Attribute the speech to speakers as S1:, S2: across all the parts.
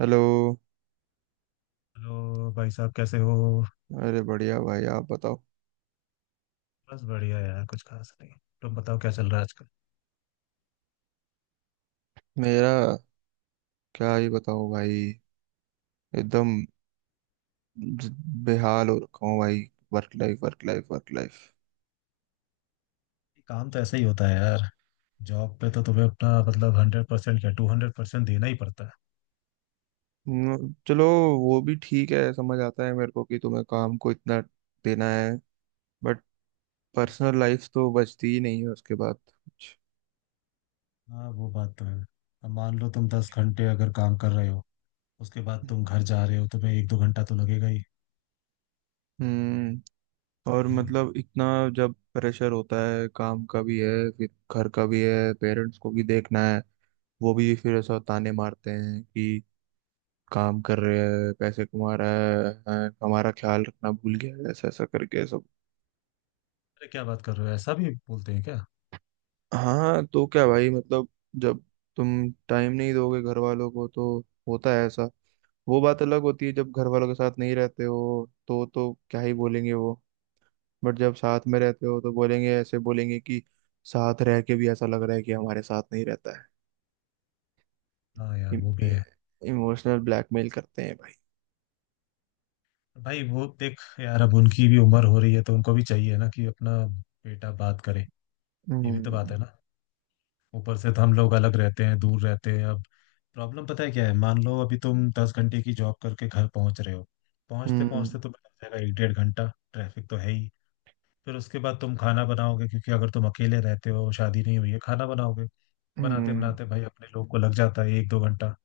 S1: Hello.
S2: Hello भाई साहब कैसे हो।
S1: अरे, बढ़िया भाई, आप बताओ।
S2: बस बढ़िया यार कुछ खास नहीं। तुम बताओ क्या चल रहा है आजकल।
S1: मेरा क्या ही बताओ भाई। एकदम ज- बेहाल हो रखा हूँ भाई। Work life, work life, work life.
S2: काम तो ऐसा ही होता है यार। जॉब पे तो तुम्हें अपना मतलब 100% क्या 200% देना ही पड़ता है।
S1: चलो, वो भी ठीक है, समझ आता है मेरे को कि तुम्हें काम को इतना देना है, बट पर्सनल लाइफ तो बचती ही नहीं है उसके बाद कुछ।
S2: हाँ वो बात तो है। अब मान लो तुम 10 घंटे अगर काम कर रहे हो। उसके बाद तुम घर जा रहे हो तुम्हें एक दो घंटा तो लगेगा ही
S1: हम्म। और
S2: भाई।
S1: मतलब इतना जब प्रेशर होता है काम का भी है, फिर घर का भी है, पेरेंट्स को भी देखना है। वो भी फिर ऐसा ताने मारते हैं कि काम कर रहे हैं, पैसे कमा रहा है हैं, हमारा ख्याल रखना भूल गया है, ऐसा ऐसा करके सब।
S2: अरे क्या बात कर रहे हो ऐसा भी बोलते हैं क्या?
S1: हाँ, तो क्या भाई, मतलब जब तुम टाइम नहीं दोगे घर वालों को, तो होता है ऐसा। वो बात अलग होती है जब घर वालों के साथ नहीं रहते हो, तो क्या ही बोलेंगे वो। बट जब साथ में रहते हो तो बोलेंगे, ऐसे बोलेंगे कि साथ रह के भी ऐसा लग रहा है कि हमारे साथ नहीं रहता
S2: हाँ यार वो भी
S1: है।
S2: है।
S1: इमोशनल ब्लैकमेल करते हैं भाई।
S2: भाई वो देख यार अब उनकी भी उम्र हो रही है तो उनको भी चाहिए ना कि अपना बेटा बात करे। ये भी तो बात
S1: हम्म।
S2: है ना। ऊपर से तो हम लोग अलग रहते हैं दूर रहते हैं। अब प्रॉब्लम पता है क्या है, मान लो अभी तुम 10 घंटे की जॉब करके घर पहुंच रहे हो। पहुंचते
S1: हम्म।
S2: पहुंचते तुम्हें लग जाएगा एक डेढ़ घंटा। ट्रैफिक तो है ही। फिर उसके बाद तुम खाना बनाओगे क्योंकि अगर तुम अकेले रहते हो शादी नहीं हुई है खाना बनाओगे। बनाते
S1: हम्म।
S2: बनाते भाई अपने लोग को लग जाता है एक दो घंटा।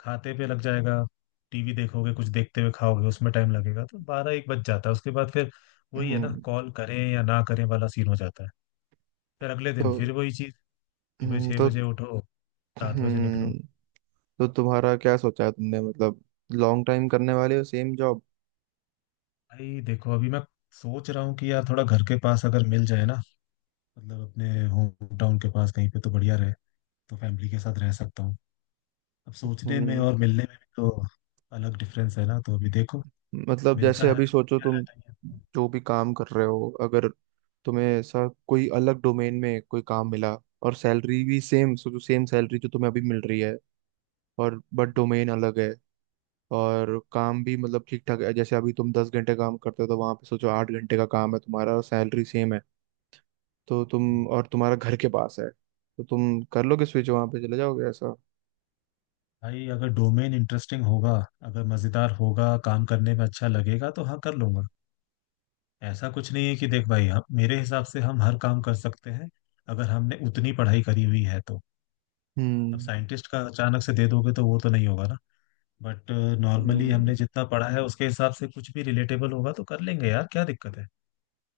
S2: खाते पे लग जाएगा। टीवी देखोगे कुछ देखते हुए खाओगे उसमें टाइम लगेगा तो बारह एक बज जाता है उसके बाद फिर वही है ना
S1: हम्म,
S2: कॉल करें या ना करें वाला सीन हो जाता है। फिर अगले
S1: तो
S2: दिन फिर वही चीज। सुबह छह
S1: तो
S2: बजे उठो। 7 बजे निकलो।
S1: हम्म। तो तुम्हारा क्या सोचा है तुमने, मतलब लॉन्ग टाइम करने वाले हो सेम जॉब?
S2: भाई देखो अभी मैं सोच रहा हूँ कि यार थोड़ा घर के पास अगर मिल जाए ना, मतलब अपने होम टाउन के पास कहीं पे तो बढ़िया रहे। तो फैमिली के साथ रह सकता हूँ। अब सोचने में
S1: हम्म।
S2: और मिलने में भी तो अलग डिफरेंस है ना, तो अभी देखो
S1: मतलब
S2: मिलता
S1: जैसे
S2: है
S1: अभी
S2: तो
S1: सोचो,
S2: बढ़िया है
S1: तुम
S2: नहीं है तो-
S1: जो भी काम कर रहे हो, अगर तुम्हें ऐसा कोई अलग डोमेन में कोई काम मिला और सैलरी भी सेम, सोचो सेम सैलरी जो तुम्हें अभी मिल रही है, और बट डोमेन अलग है और काम भी मतलब ठीक ठाक है। जैसे अभी तुम 10 घंटे काम करते हो, तो वहां पे सोचो 8 घंटे का काम है तुम्हारा और सैलरी सेम है। तो तुम, और तुम्हारा घर के पास है, तो तुम कर लोगे स्विच, वहां पे चले जाओगे ऐसा?
S2: भाई अगर डोमेन इंटरेस्टिंग होगा, अगर मजेदार होगा, काम करने में अच्छा लगेगा तो हाँ कर लूंगा। ऐसा कुछ नहीं है कि देख भाई, हम मेरे हिसाब से हम हर काम कर सकते हैं अगर हमने उतनी पढ़ाई करी हुई है तो। अब
S1: हम्म।
S2: साइंटिस्ट का अचानक से दे दोगे तो वो तो नहीं होगा ना। बट नॉर्मली
S1: हम्म।
S2: हमने जितना पढ़ा है उसके हिसाब से कुछ भी रिलेटेबल होगा तो कर लेंगे यार, क्या दिक्कत है।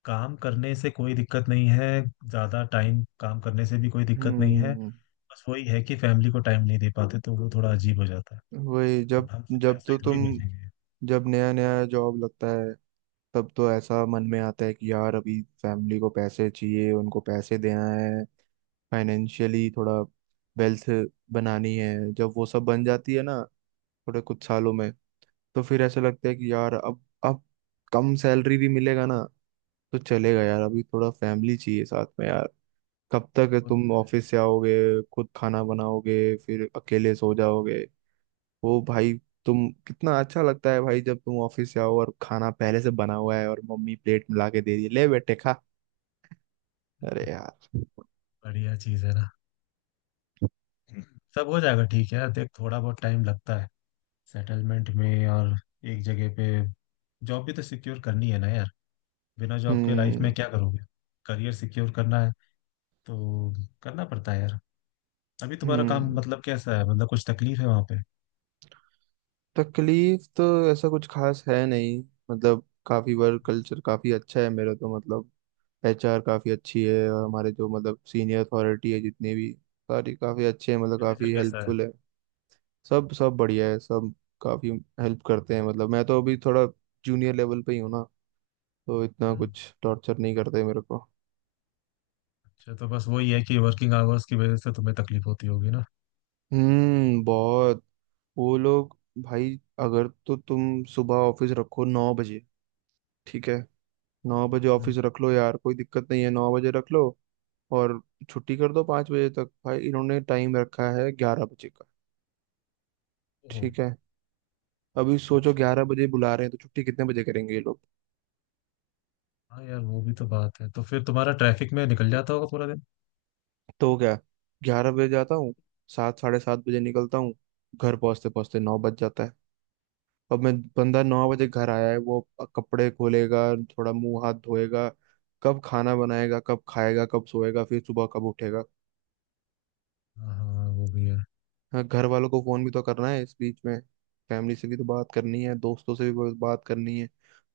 S2: काम करने से कोई दिक्कत नहीं है। ज्यादा टाइम काम करने से भी कोई दिक्कत नहीं है।
S1: हम्म,
S2: बस वही है कि फैमिली को टाइम नहीं दे पाते तो वो थोड़ा अजीब हो जाता है।
S1: वही जब
S2: अब हम सिर्फ
S1: जब
S2: पैसा
S1: तो
S2: ही
S1: तुम
S2: थोड़ी भेजेंगे।
S1: जब नया नया जॉब लगता है, तब तो ऐसा मन में आता है कि यार अभी फैमिली को पैसे चाहिए, उनको पैसे देना है, फाइनेंशियली थोड़ा वेल्थ बनानी है। जब वो सब बन जाती है ना, थोड़े कुछ सालों में, तो फिर ऐसा लगता है कि यार अब कम सैलरी भी मिलेगा ना, तो चलेगा यार, अभी थोड़ा फैमिली चाहिए साथ में। कब तक
S2: वो
S1: तुम ऑफिस से आओगे, खुद खाना बनाओगे, फिर अकेले सो जाओगे? वो भाई, तुम कितना अच्छा लगता है भाई जब तुम ऑफिस से आओ और खाना पहले से बना हुआ है और मम्मी प्लेट में ला के दे रही है, ले बेटे खा। अरे
S2: तो
S1: यार।
S2: बढ़िया चीज है ना। सब हो जाएगा, ठीक है यार देख थोड़ा बहुत टाइम लगता है सेटलमेंट में। और एक जगह पे जॉब भी तो सिक्योर करनी है ना यार। बिना जॉब के लाइफ में
S1: हम्म।
S2: क्या करोगे। करियर सिक्योर करना है। तो करना पड़ता है यार। अभी तुम्हारा काम
S1: हम्म।
S2: मतलब कैसा है, मतलब कुछ तकलीफ है वहां पे?
S1: तकलीफ तो ऐसा कुछ खास है नहीं। मतलब काफी, वर्क कल्चर काफी अच्छा है मेरा, तो मतलब एचआर काफी अच्छी है, और हमारे जो मतलब सीनियर अथॉरिटी है जितने भी, सारी काफी अच्छे हैं, मतलब
S2: मैनेजर
S1: काफी
S2: कैसा है?
S1: हेल्पफुल है। सब सब बढ़िया है सब। काफी हेल्प करते हैं, मतलब मैं तो अभी थोड़ा जूनियर लेवल पे ही हूँ ना, तो इतना
S2: हम्म।
S1: कुछ टॉर्चर नहीं करते मेरे को।
S2: अच्छा तो बस वही है कि वर्किंग आवर्स की वजह से तुम्हें तकलीफ होती होगी ना।
S1: हम्म, बहुत। वो लोग, भाई, अगर तो तुम सुबह ऑफिस रखो 9 बजे, ठीक है, 9 बजे
S2: हम्म।
S1: ऑफिस रख लो यार, कोई दिक्कत नहीं है, 9 बजे रख लो। और छुट्टी कर दो 5 बजे तक। भाई इन्होंने टाइम रखा है 11 बजे का।
S2: ओह।
S1: ठीक है, अभी सोचो
S2: अच्छा।
S1: 11 बजे बुला रहे हैं तो छुट्टी कितने बजे करेंगे ये लोग?
S2: हाँ यार वो भी तो बात है, तो फिर तुम्हारा ट्रैफिक में निकल जाता होगा पूरा दिन।
S1: तो क्या, 11 बजे जाता हूँ, 7 7:30 बजे निकलता हूँ, घर पहुँचते पहुँचते 9 बज जाता है। अब मैं बंदा 9 बजे घर आया है, वो कपड़े खोलेगा, थोड़ा मुंह हाथ धोएगा, कब खाना बनाएगा, कब खाएगा, कब सोएगा, फिर सुबह कब उठेगा?
S2: हाँ हाँ वो भी है।
S1: हाँ, घर वालों को फोन भी तो करना है इस बीच में, फैमिली से भी तो बात करनी है, दोस्तों से भी बहुत बात करनी है।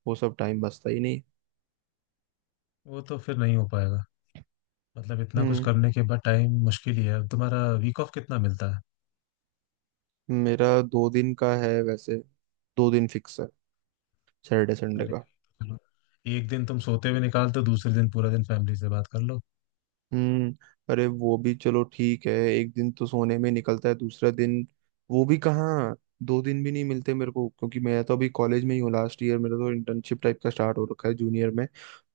S1: वो सब टाइम बचता ही नहीं।
S2: वो तो फिर नहीं हो पाएगा। मतलब इतना कुछ
S1: हम्म।
S2: करने के बाद टाइम मुश्किल ही है अब तुम्हारा। वीक ऑफ कितना मिलता है?
S1: मेरा 2 दिन का है वैसे, 2 दिन फिक्स है, सैटरडे संडे
S2: अरे
S1: का।
S2: चलो, एक दिन तुम सोते हुए निकालते हो, दूसरे दिन पूरा दिन फैमिली से बात कर लो।
S1: हम्म। अरे, वो भी चलो, ठीक है, एक दिन तो सोने में निकलता है, दूसरा दिन वो भी कहाँ? 2 दिन भी नहीं मिलते मेरे को, क्योंकि मैं तो अभी कॉलेज में ही हूँ, लास्ट ईयर मेरा, तो इंटर्नशिप टाइप का स्टार्ट हो रखा है जूनियर में।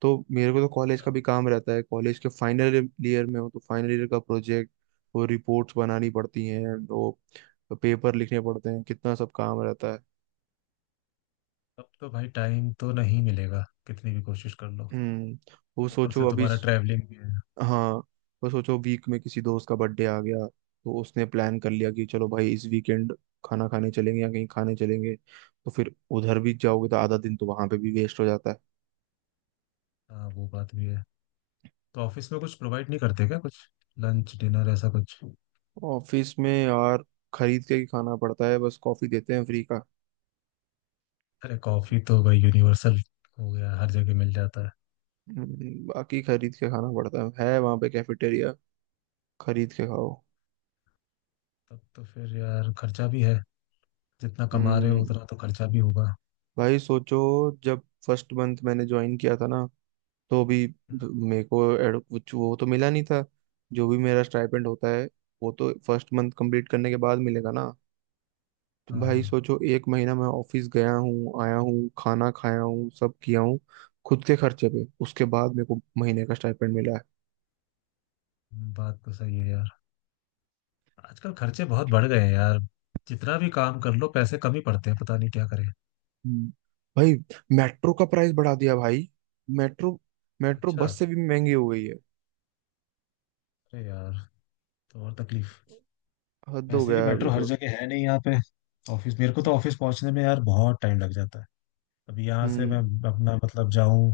S1: तो मेरे को तो कॉलेज का
S2: अच्छा।
S1: भी काम रहता है, कॉलेज के फाइनल ईयर में हो तो फाइनल ईयर का प्रोजेक्ट, वो रिपोर्ट्स बनानी पड़ती हैं, वो पेपर लिखने पड़ते हैं, कितना सब काम रहता है।
S2: अब तो भाई टाइम तो नहीं मिलेगा कितनी भी कोशिश कर लो।
S1: हम्म वो
S2: ऊपर
S1: सोचो
S2: से
S1: अभी।
S2: तुम्हारा ट्रैवलिंग भी है।
S1: हाँ, तो सोचो वीक में किसी दोस्त का बर्थडे आ गया, तो उसने प्लान कर लिया कि चलो भाई इस वीकेंड खाना खाने चलेंगे या कहीं खाने चलेंगे, तो फिर उधर भी जाओगे, तो आधा दिन तो वहां पे भी वेस्ट हो जाता है।
S2: हाँ वो बात भी है। तो ऑफिस में कुछ प्रोवाइड नहीं करते क्या, कुछ लंच डिनर ऐसा कुछ?
S1: ऑफिस में यार खरीद के ही खाना पड़ता है, बस कॉफी देते हैं फ्री का।
S2: अरे कॉफी तो भाई यूनिवर्सल हो गया, हर जगह मिल जाता है।
S1: बाकी खरीद के खाना पड़ता है वहां पे कैफेटेरिया, खरीद के खाओ।
S2: तब तो फिर यार खर्चा भी है, जितना कमा रहे हो
S1: हम्म।
S2: उतना तो खर्चा भी होगा।
S1: भाई सोचो, जब फर्स्ट मंथ मैंने ज्वाइन किया था ना, तो अभी मेरे को कुछ वो तो मिला नहीं था, जो भी मेरा स्टाइपेंड होता है वो तो फर्स्ट मंथ कंप्लीट करने के बाद मिलेगा ना। तो
S2: हाँ
S1: भाई
S2: हाँ
S1: सोचो, एक महीना मैं ऑफिस गया हूँ, आया हूँ, खाना खाया हूँ, सब किया हूँ खुद के खर्चे पे, उसके बाद मेरे को महीने का स्टाइपेंड मिला है।
S2: बात तो सही है यार। आजकल खर्चे बहुत बढ़ गए हैं यार। जितना भी काम कर लो पैसे कम ही पड़ते हैं, पता नहीं क्या करें।
S1: हम्म। भाई मेट्रो का प्राइस बढ़ा दिया भाई। मेट्रो मेट्रो
S2: अच्छा।
S1: बस से भी महंगी हो गई है।
S2: अरे यार, तो और तकलीफ।
S1: हद हो
S2: वैसे भी
S1: गया है अभी
S2: मेट्रो हर
S1: तो।
S2: जगह है नहीं यहाँ पे। ऑफिस मेरे को तो ऑफिस पहुंचने में यार बहुत टाइम लग जाता है। अभी यहाँ से मैं
S1: हम्म।
S2: अपना मतलब जाऊं,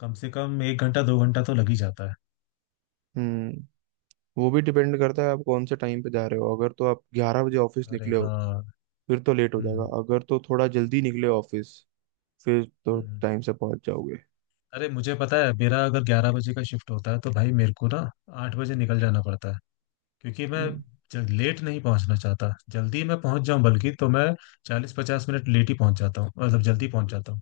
S2: कम से कम एक घंटा दो घंटा तो लग ही जाता है।
S1: हम्म। वो भी डिपेंड करता है आप कौन से टाइम पे जा रहे हो, अगर तो आप ग्यारह बजे ऑफिस
S2: अरे
S1: निकले हो
S2: हाँ।
S1: फिर तो लेट हो जाएगा,
S2: हम्म।
S1: अगर तो थोड़ा जल्दी निकले ऑफिस फिर तो
S2: हम्म।
S1: टाइम से पहुंच जाओगे।
S2: अरे मुझे पता है, मेरा अगर 11 बजे का शिफ्ट होता है तो भाई मेरे को ना 8 बजे निकल जाना पड़ता है, क्योंकि मैं
S1: हम्म।
S2: लेट नहीं पहुंचना चाहता, जल्दी मैं पहुंच जाऊं, बल्कि तो मैं 40 50 मिनट लेट ही पहुंच जाता हूँ, मतलब जल्दी पहुंच जाता हूँ।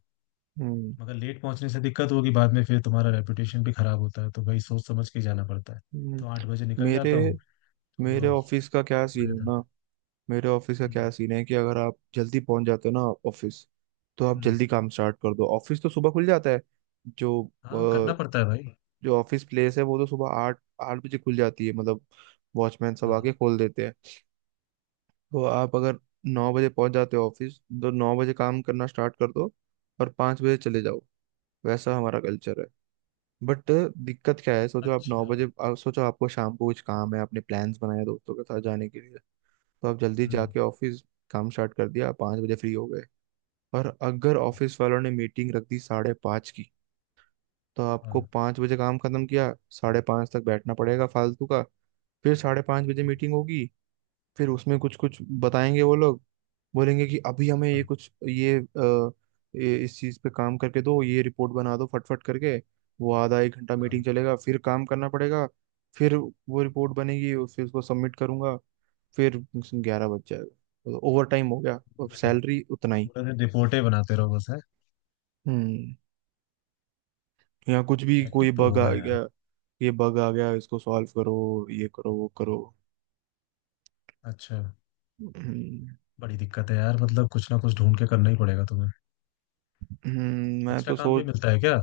S1: हम्म।
S2: मगर लेट पहुंचने से दिक्कत होगी बाद में, फिर तुम्हारा रेपुटेशन भी खराब होता है तो भाई सोच समझ के जाना पड़ता है।
S1: हम्म।
S2: तो 8 बजे निकल
S1: मेरे
S2: जाता हूँ।
S1: मेरे
S2: तो
S1: ऑफिस
S2: बच
S1: का क्या
S2: में
S1: सीन है
S2: जाता
S1: ना?
S2: है।
S1: मेरे ऑफिस का क्या
S2: हम्म।
S1: सीन है कि अगर आप जल्दी पहुंच जाते हो ना ऑफिस, तो आप
S2: हम्म।
S1: जल्दी काम स्टार्ट कर दो, ऑफिस तो सुबह खुल जाता है। जो
S2: हाँ
S1: अ,
S2: करना पड़ता है भाई।
S1: जो ऑफिस प्लेस है वो तो सुबह 8-8 बजे खुल जाती है, मतलब वॉचमैन सब
S2: हाँ हाँ।
S1: आके खोल देते हैं। तो आप अगर 9 बजे पहुंच जाते हो ऑफिस, तो 9 बजे काम करना स्टार्ट कर दो और 5 बजे चले जाओ, वैसा हमारा कल्चर है। बट दिक्कत क्या है, सोचो आप नौ
S2: अच्छा।
S1: बजे आप सोचो आपको शाम को कुछ काम है, आपने प्लान्स बनाए दोस्तों के साथ जाने के लिए, तो आप जल्दी
S2: हम्म।
S1: जाके ऑफिस काम स्टार्ट कर दिया, आप 5 बजे फ्री हो गए। और अगर ऑफिस वालों ने मीटिंग रख दी 5:30 की, तो आपको
S2: हाँ।
S1: 5 बजे काम खत्म किया, 5:30 तक बैठना पड़ेगा फालतू का। फिर 5:30 बजे मीटिंग होगी, फिर उसमें कुछ कुछ बताएंगे वो लोग, बोलेंगे कि अभी हमें ये
S2: हाँ।
S1: कुछ ये, अ, ये इस चीज पे काम करके दो, ये रिपोर्ट बना दो फटफट करके। वो आधा एक घंटा
S2: हाँ।
S1: मीटिंग चलेगा, फिर काम करना पड़ेगा, फिर वो रिपोर्ट बनेगी और फिर उसको सबमिट करूंगा, फिर 11 बज जाएगा, ओवर टाइम हो गया और सैलरी उतना ही।
S2: पूरा दिन रिपोर्टें बनाते रहो बस है।
S1: हम्म। यहाँ कुछ भी कोई
S2: हेक्टिक तो
S1: बग आ
S2: होगा यार।
S1: गया, ये बग आ गया इसको सॉल्व करो, ये करो वो करो।
S2: अच्छा।
S1: हम्म।
S2: बड़ी दिक्कत है यार, मतलब कुछ ना कुछ ढूंढ के करना ही पड़ेगा तुम्हें।
S1: मैं
S2: एक्स्ट्रा
S1: तो
S2: काम भी
S1: सोच
S2: मिलता है क्या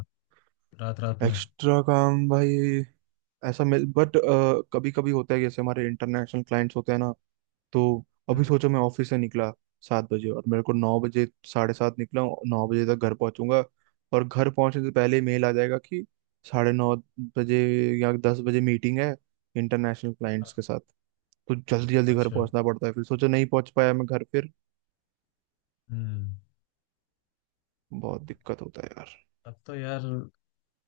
S2: रात रात में?
S1: एक्स्ट्रा काम भाई, ऐसा मिल, बट कभी कभी होता है, जैसे हमारे इंटरनेशनल क्लाइंट्स होते हैं ना। तो अभी
S2: हम्म।
S1: सोचो, मैं ऑफिस से निकला 7 बजे और मेरे को 9 बजे, साढ़े सात निकला हूँ, 9 बजे तक घर पहुंचूंगा, और घर पहुंचने से पहले मेल आ जाएगा कि 9:30 बजे या 10 बजे मीटिंग है इंटरनेशनल क्लाइंट्स
S2: हाँ।
S1: के साथ। तो जल्दी जल्दी घर
S2: अच्छा।
S1: पहुंचना पड़ता है, फिर सोचो नहीं पहुंच पाया मैं घर, फिर
S2: हम्म।
S1: बहुत दिक्कत होता है यार।
S2: अब तो यार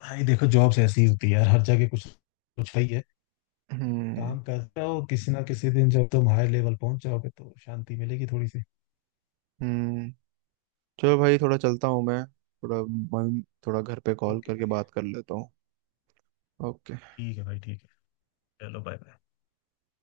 S2: भाई देखो जॉब्स ऐसी होती है यार, हर जगह कुछ कुछ है ही है।
S1: हम्म।
S2: काम करते हो किसी ना किसी दिन जब तुम हायर लेवल पहुंच जाओगे तो शांति मिलेगी थोड़ी सी।
S1: हम्म। चलो भाई थोड़ा चलता हूँ मैं, थोड़ा मम्मी, थोड़ा घर पे कॉल
S2: ओके
S1: करके
S2: भाई।
S1: बात कर लेता हूँ। ओके।
S2: ठीक है भाई ठीक है। चलो बाय।